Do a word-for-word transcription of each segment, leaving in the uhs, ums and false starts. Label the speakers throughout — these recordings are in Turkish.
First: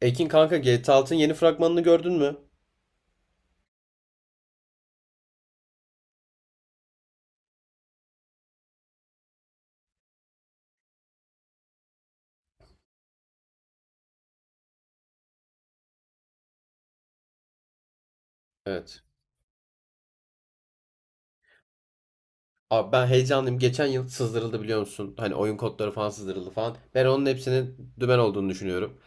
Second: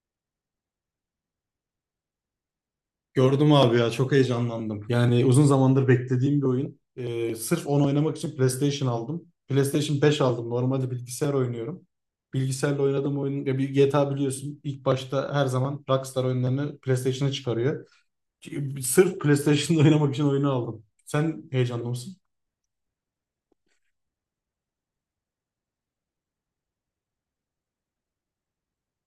Speaker 1: Ekin kanka G T A Altın'ın yeni fragmanını gördün mü?
Speaker 2: Gördüm abi ya çok heyecanlandım. Yani uzun zamandır beklediğim bir oyun. Ee, sırf onu oynamak için PlayStation aldım. PlayStation beş aldım. Normalde bilgisayar oynuyorum. Bilgisayarla oynadığım oyun ya bir G T A biliyorsun. İlk başta her zaman Rockstar oyunlarını PlayStation'a çıkarıyor.
Speaker 1: Evet.
Speaker 2: Sırf PlayStation'da oynamak için oyunu aldım. Sen heyecanlı mısın?
Speaker 1: Abi ben heyecanlıyım. Geçen yıl sızdırıldı biliyor musun? Hani oyun kodları falan sızdırıldı falan. Ben onun hepsinin dümen olduğunu düşünüyorum.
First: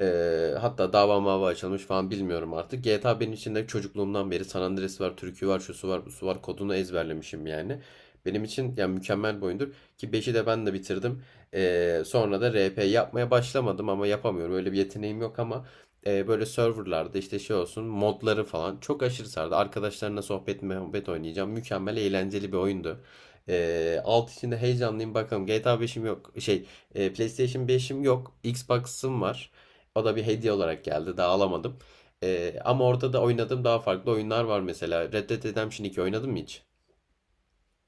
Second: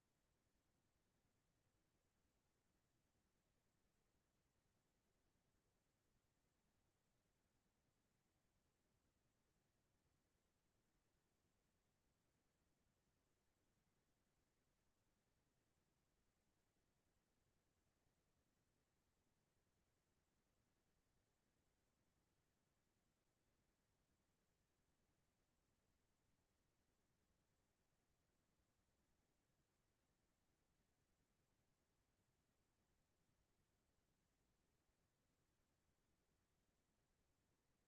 Speaker 1: Ee, hatta dava mava açılmış falan bilmiyorum artık. G T A benim için de çocukluğumdan beri San Andreas var, türkü var, şusu var, busu var. Kodunu ezberlemişim yani. Benim için yani mükemmel bir oyundur. Ki beşi de ben de bitirdim. Ee, sonra da R P yapmaya başlamadım ama yapamıyorum. Öyle bir yeteneğim yok ama e, böyle serverlarda işte şey olsun modları falan çok aşırı sardı. Arkadaşlarına sohbet muhabbet oynayacağım. Mükemmel eğlenceli bir oyundu. Ee, alt içinde heyecanlıyım bakalım. G T A beşim yok. Şey, e, PlayStation beşim yok. Xbox'ım var. O da bir hediye olarak geldi. Daha alamadım. Ee, ama orada da oynadığım daha farklı oyunlar var mesela. Red Dead Redemption iki oynadım mı hiç?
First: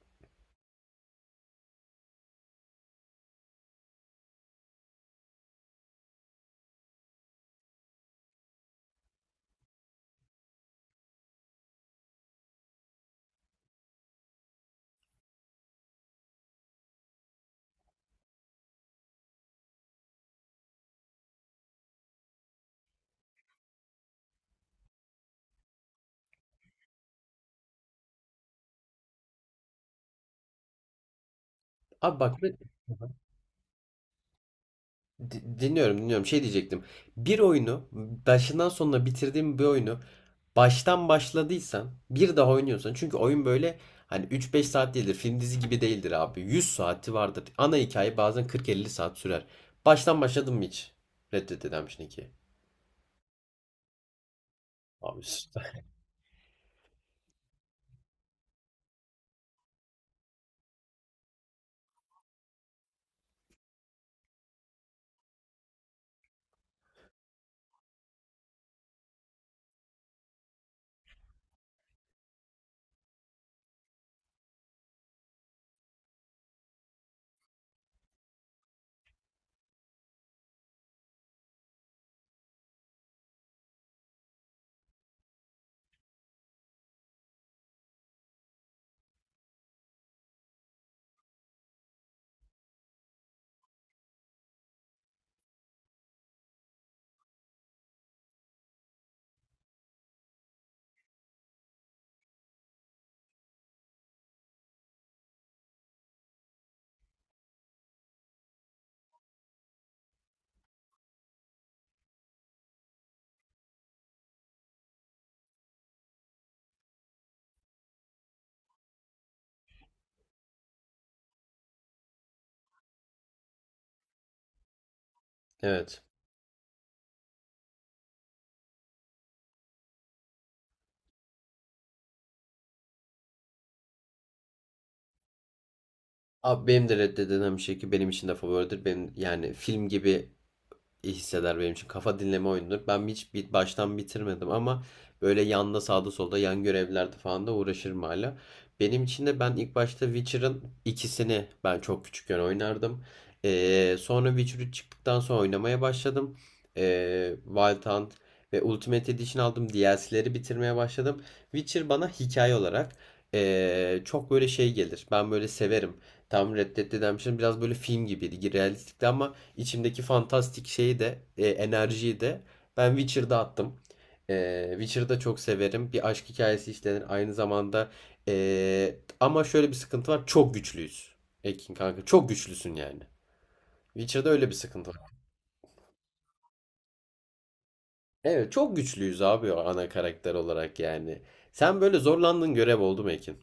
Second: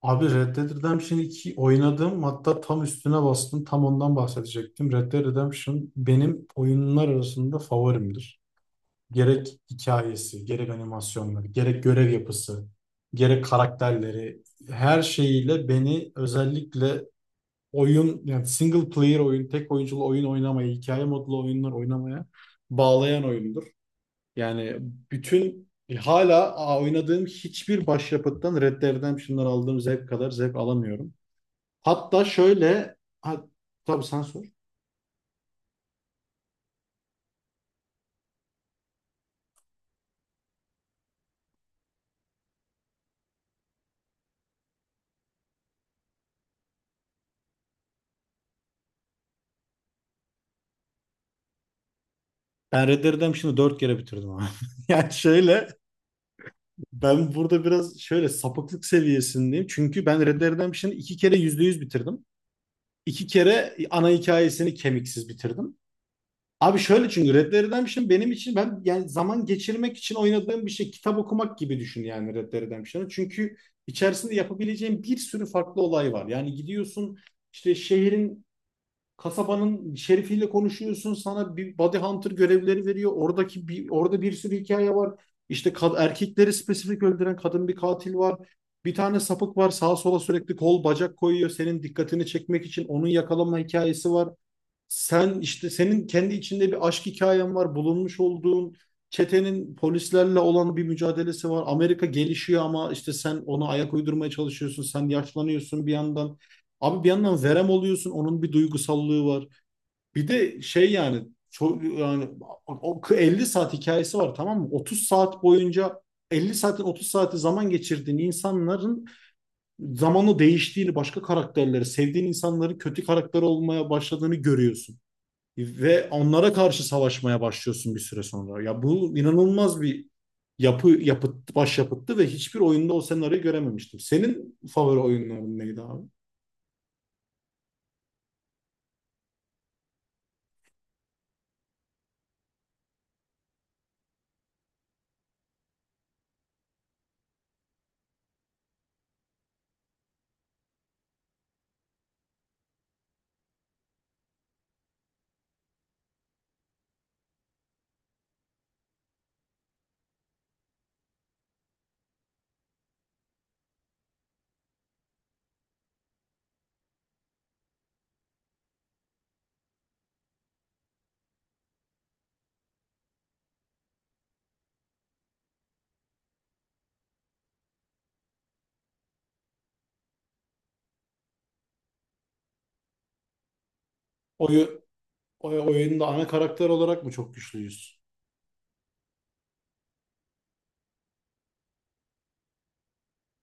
Speaker 2: Abi Red Dead Redemption iki oynadım. Hatta tam üstüne bastım. Tam ondan bahsedecektim. Red Dead Redemption benim oyunlar arasında favorimdir. Gerek hikayesi, gerek animasyonları, gerek görev yapısı, gerek karakterleri, her şeyiyle beni özellikle oyun yani single player oyun, tek oyunculu oyun oynamaya, hikaye modlu oyunlar oynamaya bağlayan oyundur. Yani bütün hala a- oynadığım hiçbir başyapıttan Red Dead Redemption'dan aldığım zevk kadar zevk alamıyorum.
Speaker 1: Abi
Speaker 2: Hatta
Speaker 1: bak.
Speaker 2: şöyle. Ha, tabii sen sor.
Speaker 1: Di- Dinliyorum, dinliyorum. Şey diyecektim. Bir oyunu başından sonuna bitirdiğim bir oyunu baştan başladıysan bir daha oynuyorsan çünkü oyun böyle hani üç beş saat değildir. Film dizi gibi değildir abi. Yüz saati vardır. Ana hikaye bazen kırk elli saat sürer. Baştan başladın mı hiç? Red Dead Redemption iki.
Speaker 2: Ben Red Dead Redemption'ı dört kere bitirdim abi. Yani
Speaker 1: Abi
Speaker 2: şöyle.
Speaker 1: süper.
Speaker 2: Ben burada biraz şöyle sapıklık seviyesindeyim. Çünkü ben Red Dead Redemption'ı iki kere yüzde yüz bitirdim. İki kere ana hikayesini kemiksiz bitirdim. Abi şöyle, çünkü Red Dead Redemption benim için ben yani zaman geçirmek için oynadığım bir şey. Kitap okumak gibi düşün yani Red Dead Redemption'ı. Çünkü içerisinde yapabileceğin bir sürü farklı olay var. Yani gidiyorsun işte şehrin, kasabanın şerifiyle konuşuyorsun. Sana bir body hunter görevleri veriyor. Oradaki bir, orada bir sürü hikaye var. İşte kad- erkekleri spesifik öldüren kadın bir katil var. Bir tane sapık var. Sağa sola sürekli kol bacak koyuyor. Senin dikkatini çekmek için onun yakalama hikayesi var. Sen işte senin kendi içinde bir aşk hikayen var, bulunmuş olduğun çetenin polislerle olan bir mücadelesi var. Amerika gelişiyor ama işte sen ona ayak uydurmaya çalışıyorsun. Sen yaşlanıyorsun bir yandan. Abi bir yandan verem oluyorsun. Onun bir duygusallığı var. Bir de şey yani çok yani o elli saat hikayesi var tamam mı? otuz saat boyunca, elli saatin otuz saati, zaman geçirdiğin insanların zamanla değiştiğini, başka karakterleri, sevdiğin insanların kötü karakter olmaya başladığını görüyorsun
Speaker 1: Evet.
Speaker 2: ve onlara karşı savaşmaya başlıyorsun bir süre sonra. Ya bu inanılmaz bir yapı yapıt başyapıttı ve hiçbir oyunda o senaryoyu görememiştim. Senin favori oyunların neydi abi?
Speaker 1: Abi benim de Red Dead Redemption iki benim için de favoridir. Benim yani film gibi iyi hisseder benim için. Kafa dinleme oyunudur. Ben hiç bir baştan bitirmedim ama böyle yanda sağda solda yan görevlerde falan da uğraşırım hala. Benim için de ben ilk başta Witcher'ın ikisini ben çok küçükken oynardım. Ee, sonra Witcher üç çıktıktan sonra oynamaya başladım. Ee, Wild Hunt ve Ultimate Edition aldım. D L C'leri bitirmeye başladım. Witcher bana hikaye olarak ee, çok böyle şey gelir. Ben böyle severim. Tam Red Dead Redemption biraz böyle film gibiydi. Realistikti ama İçimdeki fantastik şeyi de e, enerjiyi de ben Witcher'da attım. E, Witcher'da çok severim. Bir aşk hikayesi işlenir aynı zamanda. E, ama şöyle bir sıkıntı var. Çok güçlüyüz. Ekin kanka çok güçlüsün yani. Witcher'da öyle bir
Speaker 2: Oyu,
Speaker 1: sıkıntı var.
Speaker 2: oy- oyunda ana karakter olarak mı çok güçlüyüz?
Speaker 1: Evet çok güçlüyüz abi o ana karakter olarak yani. Sen böyle zorlandığın görev oldu mu Ekin?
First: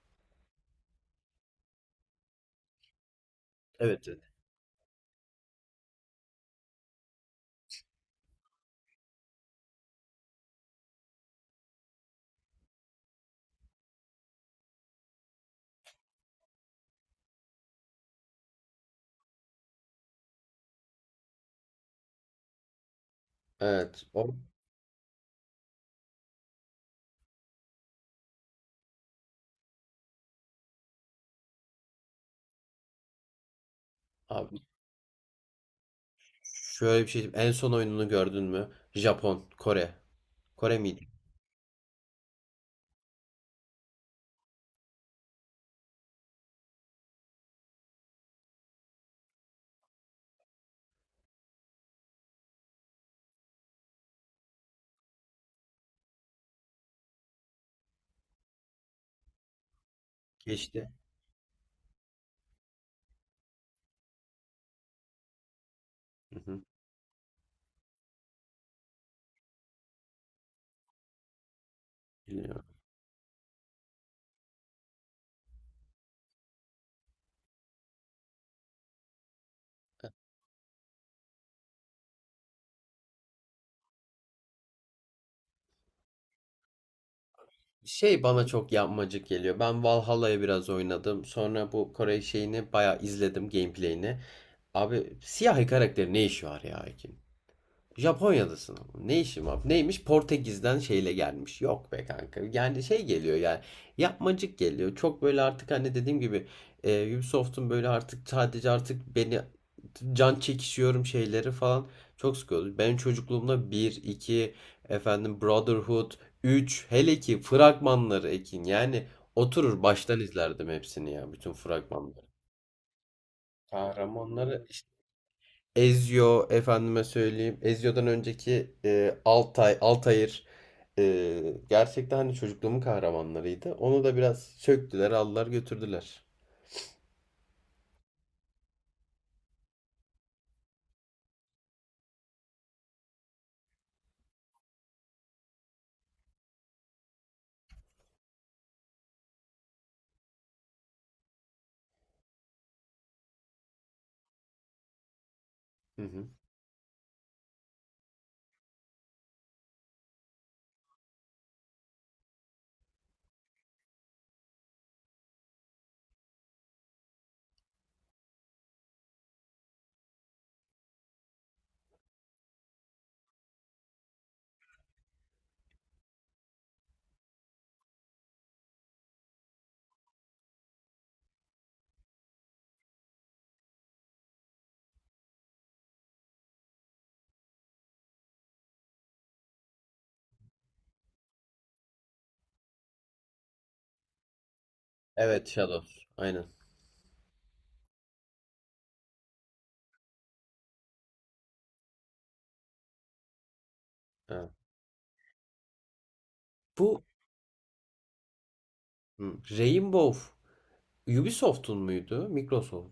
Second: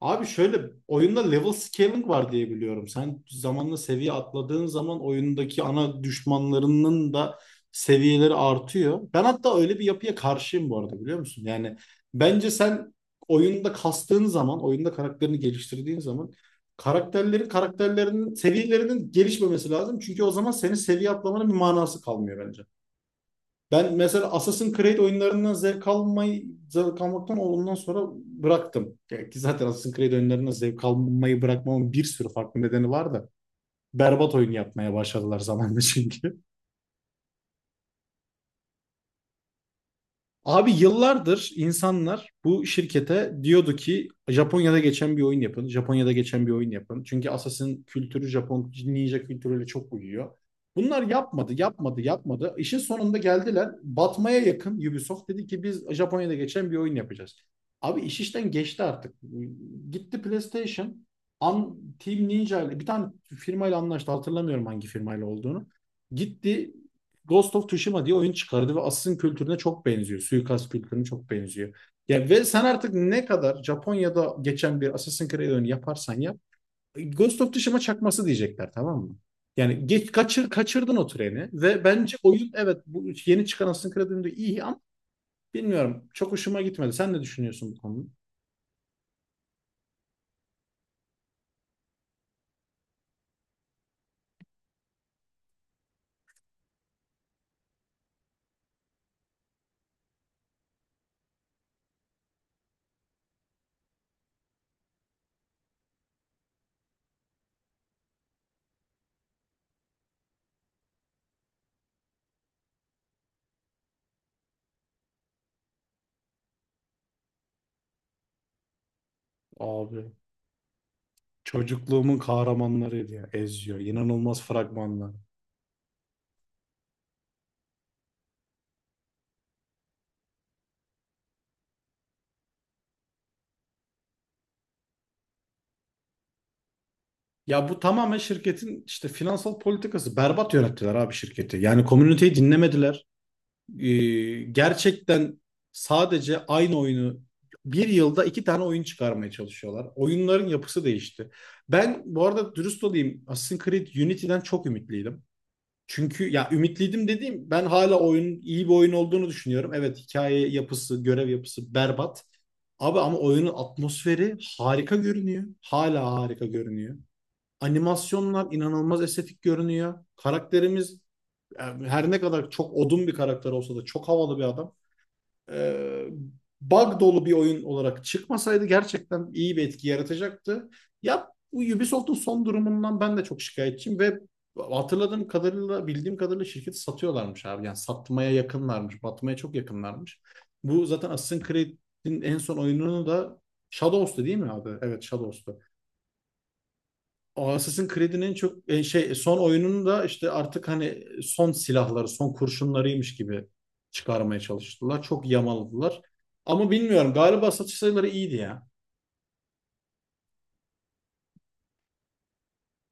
Speaker 2: Abi şöyle, oyunda level scaling var diye biliyorum. Sen zamanla
Speaker 1: Evet.
Speaker 2: seviye
Speaker 1: Evet.
Speaker 2: atladığın zaman oyundaki ana düşmanlarının da seviyeleri artıyor. Ben hatta öyle bir yapıya karşıyım bu arada, biliyor musun? Yani bence sen oyunda kastığın zaman, oyunda karakterini geliştirdiğin zaman karakterlerin karakterlerinin seviyelerinin gelişmemesi lazım. Çünkü o zaman senin seviye atlamanın bir manası kalmıyor bence. Ben
Speaker 1: Evet.
Speaker 2: mesela
Speaker 1: O...
Speaker 2: Assassin's Creed oyunlarından zevk almayı, zevk almaktan ondan sonra bıraktım. Ya ki zaten Assassin's Creed oyunlarından zevk almayı bırakmamın bir sürü farklı nedeni var da berbat oyun
Speaker 1: Abi
Speaker 2: yapmaya başladılar zamanla çünkü.
Speaker 1: şöyle bir şey. En son oyununu gördün mü? Japon, Kore.
Speaker 2: Abi
Speaker 1: Kore miydi?
Speaker 2: yıllardır insanlar bu şirkete diyordu ki Japonya'da geçen bir oyun yapın. Japonya'da geçen bir oyun yapın. Çünkü Assassin kültürü Japon ninja kültürüyle çok uyuyor. Bunlar yapmadı, yapmadı, yapmadı. İşin sonunda geldiler. Batmaya yakın Ubisoft dedi ki biz Japonya'da geçen bir oyun yapacağız. Abi iş işten geçti artık. Gitti
Speaker 1: Geçti.
Speaker 2: PlayStation. An, Team Ninja ile bir tane firmayla anlaştı. Hatırlamıyorum hangi firmayla olduğunu.
Speaker 1: Hı hı.
Speaker 2: Gitti Ghost of Tsushima diye oyun çıkardı ve Assassin kültürüne çok benziyor. Suikast kültürüne çok benziyor. Ya ve sen artık ne kadar Japonya'da geçen bir Assassin's Creed oyunu yaparsan yap, Ghost of Tsushima çakması diyecekler tamam mı? Yani geç, kaçır, kaçırdın o treni ve bence oyun, evet, bu yeni çıkan Assassin's Creed oyunu da iyi ama bilmiyorum, çok hoşuma gitmedi. Sen ne düşünüyorsun bu konuda?
Speaker 1: Şey bana çok yapmacık geliyor. Ben Valhalla'ya biraz oynadım. Sonra bu Kore şeyini bayağı izledim gameplay'ini. Abi siyahi karakterin ne işi var ya? Japonya'dasın. Ne işim var? Neymiş? Portekiz'den şeyle gelmiş. Yok be kanka. Yani şey geliyor yani. Yapmacık geliyor. Çok böyle artık hani dediğim gibi e, Ubisoft'un böyle artık sadece artık beni can çekişiyorum şeyleri falan çok sıkıyordu. Benim çocukluğumda bir, iki efendim Brotherhood, üç hele ki fragmanları Ekin. Yani oturur
Speaker 2: Abi
Speaker 1: baştan izlerdim hepsini ya. Bütün
Speaker 2: çocukluğumun
Speaker 1: fragmanları.
Speaker 2: kahramanlarıydı ya Ezio. İnanılmaz
Speaker 1: Kahramanları
Speaker 2: fragmanlar.
Speaker 1: Ezio efendime söyleyeyim. Ezio'dan önceki e, Altay, Altair e, gerçekten hani çocukluğumun kahramanlarıydı. Onu da biraz söktüler, aldılar, götürdüler.
Speaker 2: Ya bu tamamen şirketin işte finansal politikası. Berbat yönettiler abi şirketi. Yani komüniteyi dinlemediler. Ee, Gerçekten sadece aynı oyunu, bir yılda iki tane oyun çıkarmaya çalışıyorlar. Oyunların yapısı değişti. Ben bu arada dürüst olayım, Assassin's Creed Unity'den çok ümitliydim.
Speaker 1: Hı hı.
Speaker 2: Çünkü, ya ümitliydim dediğim, ben hala oyunun iyi bir oyun olduğunu düşünüyorum. Evet, hikaye yapısı, görev yapısı berbat. Abi ama oyunun atmosferi harika görünüyor. Hala harika görünüyor. Animasyonlar inanılmaz estetik görünüyor. Karakterimiz yani her ne kadar çok odun bir karakter olsa da çok havalı bir adam. Ee, Bug dolu bir oyun olarak çıkmasaydı gerçekten iyi bir etki yaratacaktı. Ya Ubisoft'un son durumundan ben de çok şikayetçiyim ve hatırladığım kadarıyla, bildiğim kadarıyla şirketi satıyorlarmış abi. Yani satmaya yakınlarmış, batmaya çok yakınlarmış. Bu zaten Assassin's Creed'in en son oyununu da, Shadows'tu değil mi abi? Evet Shadows,
Speaker 1: Evet, Shadows. Aynen.
Speaker 2: o Assassin's Creed'in çok e, şey son oyununu da işte artık hani son silahları, son kurşunlarıymış gibi çıkarmaya
Speaker 1: Evet.
Speaker 2: çalıştılar. Çok yamaladılar. Ama
Speaker 1: Bu
Speaker 2: bilmiyorum, galiba satış sayıları iyiydi ya.
Speaker 1: hı, Rainbow Ubisoft'un muydu? Microsoft.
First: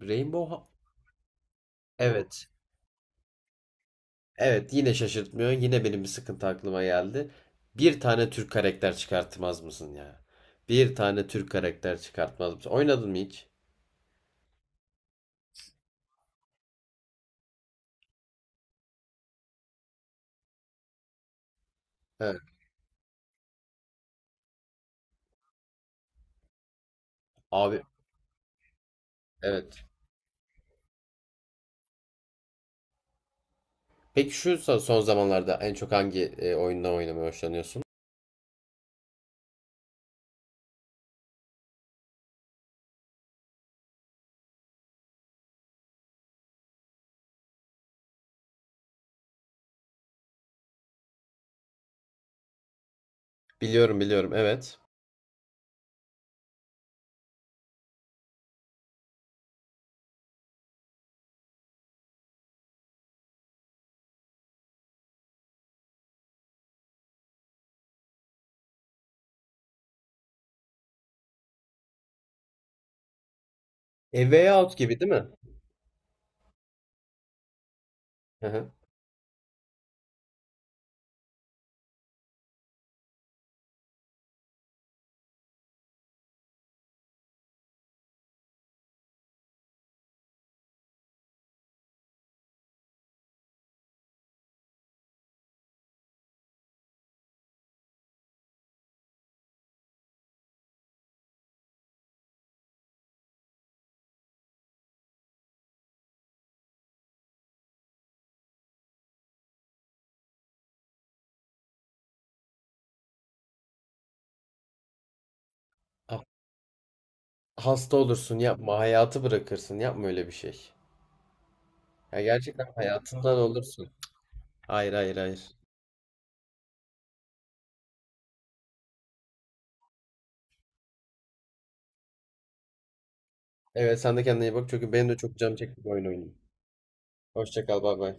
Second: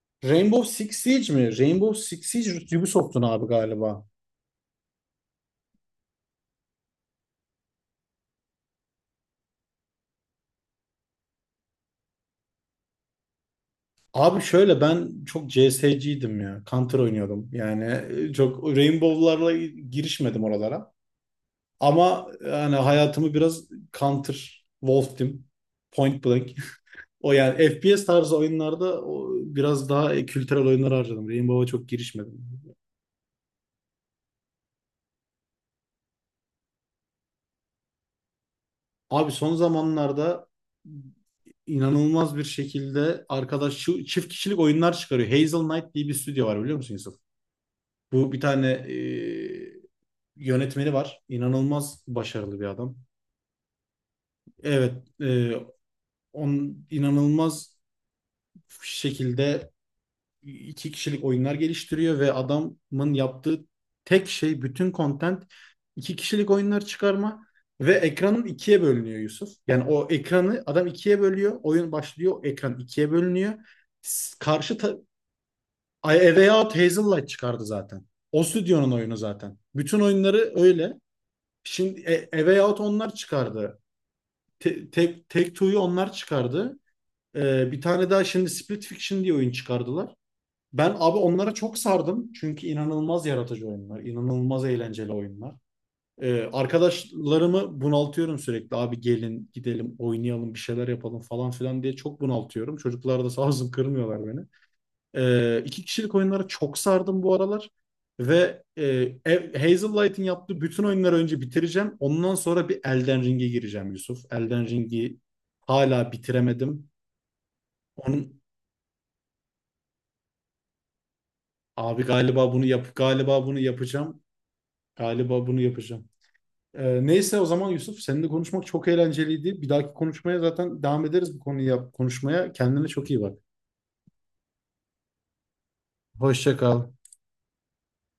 Speaker 1: Rainbow
Speaker 2: Rainbow
Speaker 1: ha-
Speaker 2: Six Siege mi? Rainbow Six
Speaker 1: Evet.
Speaker 2: Siege Ubisoft'un abi galiba.
Speaker 1: Evet, yine şaşırtmıyor. Yine benim bir sıkıntı aklıma geldi. Bir tane Türk karakter çıkartmaz mısın ya? Bir tane Türk karakter çıkartmaz mısın? Oynadın mı hiç?
Speaker 2: Abi şöyle, ben çok C S'ciydim ya. Counter oynuyordum. Yani e, çok Rainbow'larla girişmedim oralara. Ama
Speaker 1: Evet.
Speaker 2: yani hayatımı biraz Counter, Wolf Team, Point Blank, o yani
Speaker 1: Abi
Speaker 2: F P S tarzı oyunlarda, o
Speaker 1: evet.
Speaker 2: biraz daha e, kültürel oyunlar harcadım. Rainbow'a çok girişmedim.
Speaker 1: Peki şu so- son zamanlarda en çok hangi e, oyundan oynamayı hoşlanıyorsun?
Speaker 2: Abi son zamanlarda inanılmaz bir şekilde arkadaş şu çift kişilik oyunlar çıkarıyor. Hazel Knight diye bir stüdyo var, biliyor musun Yusuf? Bu, bir tane e, yönetmeni var. İnanılmaz başarılı bir adam.
Speaker 1: Biliyorum biliyorum evet.
Speaker 2: Evet, e, on inanılmaz şekilde iki kişilik oyunlar geliştiriyor ve adamın yaptığı tek şey bütün content iki kişilik oyunlar çıkarma. Ve ekranın ikiye bölünüyor Yusuf. Yani o ekranı adam ikiye bölüyor. Oyun başlıyor. Ekran ikiye bölünüyor.
Speaker 1: A
Speaker 2: S-
Speaker 1: Way Out
Speaker 2: Karşı ta-
Speaker 1: gibi değil mi?
Speaker 2: A Way Out Hazellight çıkardı zaten. O
Speaker 1: Hı hı.
Speaker 2: stüdyonun oyunu zaten. Bütün oyunları öyle. Şimdi A A Way Out onlar çıkardı. Te- Take, Take Two'yu onlar çıkardı. Ee, bir tane daha şimdi Split Fiction diye oyun çıkardılar. Ben abi onlara çok sardım. Çünkü inanılmaz yaratıcı oyunlar, inanılmaz eğlenceli oyunlar. Ee, arkadaşlarımı bunaltıyorum sürekli. Abi gelin gidelim oynayalım bir şeyler yapalım falan filan diye çok bunaltıyorum. Çocuklar da sağ olsun kırmıyorlar beni. Ee, iki kişilik oyunlara çok sardım bu aralar. Ve e, Hazel Light'in yaptığı bütün oyunları önce bitireceğim. Ondan sonra bir Elden Ring'e gireceğim Yusuf. Elden Ring'i hala
Speaker 1: Ha-
Speaker 2: bitiremedim.
Speaker 1: Hasta
Speaker 2: Onun,
Speaker 1: olursun yapma hayatı bırakırsın yapma öyle bir şey.
Speaker 2: abi
Speaker 1: Ya
Speaker 2: galiba bunu
Speaker 1: gerçekten
Speaker 2: yap
Speaker 1: hayatından
Speaker 2: galiba bunu
Speaker 1: olursun.
Speaker 2: yapacağım.
Speaker 1: Hayır hayır hayır.
Speaker 2: Galiba bunu yapacağım. Ee, neyse o zaman Yusuf, seninle konuşmak çok eğlenceliydi. Bir dahaki konuşmaya zaten devam ederiz bu konuyu yap- konuşmaya. Kendine çok iyi bak.
Speaker 1: Evet sen de kendine iyi bak çünkü benim de çok canım çekti bu oyun oynayayım.
Speaker 2: Hoşça kal.
Speaker 1: Hoşça kal bay bay.